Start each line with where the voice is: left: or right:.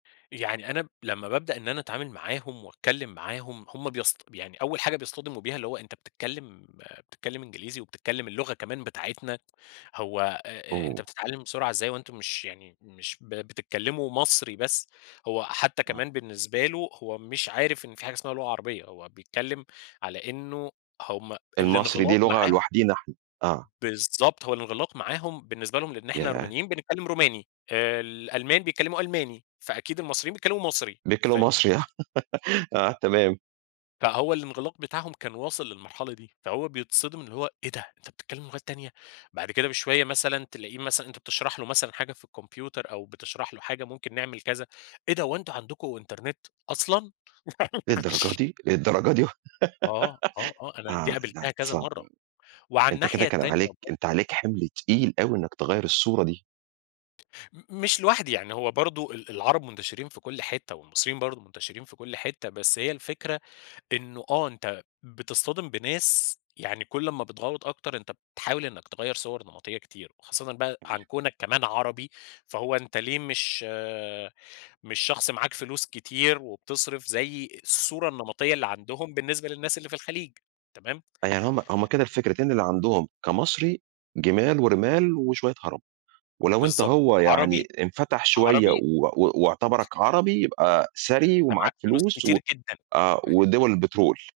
left: يعني أنا لمّا بابدأ إن أنا أتعامل معاهم وأتكلم معاهم، هُم بيصط يعني أول حاجة بيصطدموا بيها اللي هو أنت بتتكلم بتتكلم إنجليزي وبتتكلم اللغة كمان بتاعتنا، هو آآ، أ أنت
right: أوه!
left: بتتعلم بسرعة إزاي هو وأنتم مش يعني مش ب بتتكلموا مصري بس، هو حتى
right: آه.
left: كمان بالنسبة له هو مش عارف إن في حاجة اسمها لغة عربية، هو بيتكلم على إنه هُم
right: المصري دي
left: الانغلاق
right: لُغة
left: معاهم
right: لوحدينا إحنا، آه.
left: بالضبط، هو الانغلاق معاهم بالنسبة لهم، لأن إحنا
right: ياه!
left: رومانيين بنتكلم روماني، آآ، الألمان بيكلموا ألماني، فأكيد المصريين بيتكلموا مصري،
right: بيتكلموا
left: فاهم؟
right: مصري ها، آه تمام.
left: فهو الانغلاق بتاعهم كان واصل للمرحلة دي، فهو بيتصدم إن هو إيه ده أنت بتتكلم لغات تانية؟ بعد كده بشوية مثلًا تلاقيه مثلًا أنت بتشرح له مثلًا حاجة في الكمبيوتر أو بتشرح له حاجة ممكن نعمل كذا، إيه ده هو أنتم عندكم إنترنت؟! أصلًا!
right: للدرجة
left: [unintelligible]
right: دي! للدرجة دي
left: آه، آه، آه، أنا دي
right: آه، لأ
left: قابلتها كذا
right: صعب،
left: مرة، وعلى
right: أنت كده
left: الناحية
right: كان
left: التانية
right: عليك
left: بر
right: أنت عليك حِمْل تقيل أوي إنك تغيّر الصورة دي.
left: م مش لوحدي، يعني هو برضه ال العرب منتشرين في كُلّ حتة والمصريين برضه منتشرين في كُلّ حتة، بس هي الفكرة إنه آه أنت بتصطدم بناس يعني كُلّ ما بتْغوّط أكتر، أنت بتحاول إنك تغيّر صور نمطية كتير وخاصةً بقى
right: أيوه.
left: عن كوْنك كمان عربي، فهو أنت ليه مش مش شخص معاك فلوس كتير وبتصْرف زي الصورة النمطية اللي عندهم بالنسبة للناس اللي في الخليج، تمام.
right: آه، يعني هُم هُم كده الفكرتين اللي عندهم كمصري: جِمال ورِمال وشوية عرب، ولو أنت
left: بالضبط
right: هو يعني
left: عربي
right: انفتح شوية
left: عربي
right: و و واعتبرك عربي يبقى ثري
left: أنت معاك
right: ومعاك
left: فلوس
right: فلوس و
left: كتير جدًا.
right: آه ودُوَل البترول.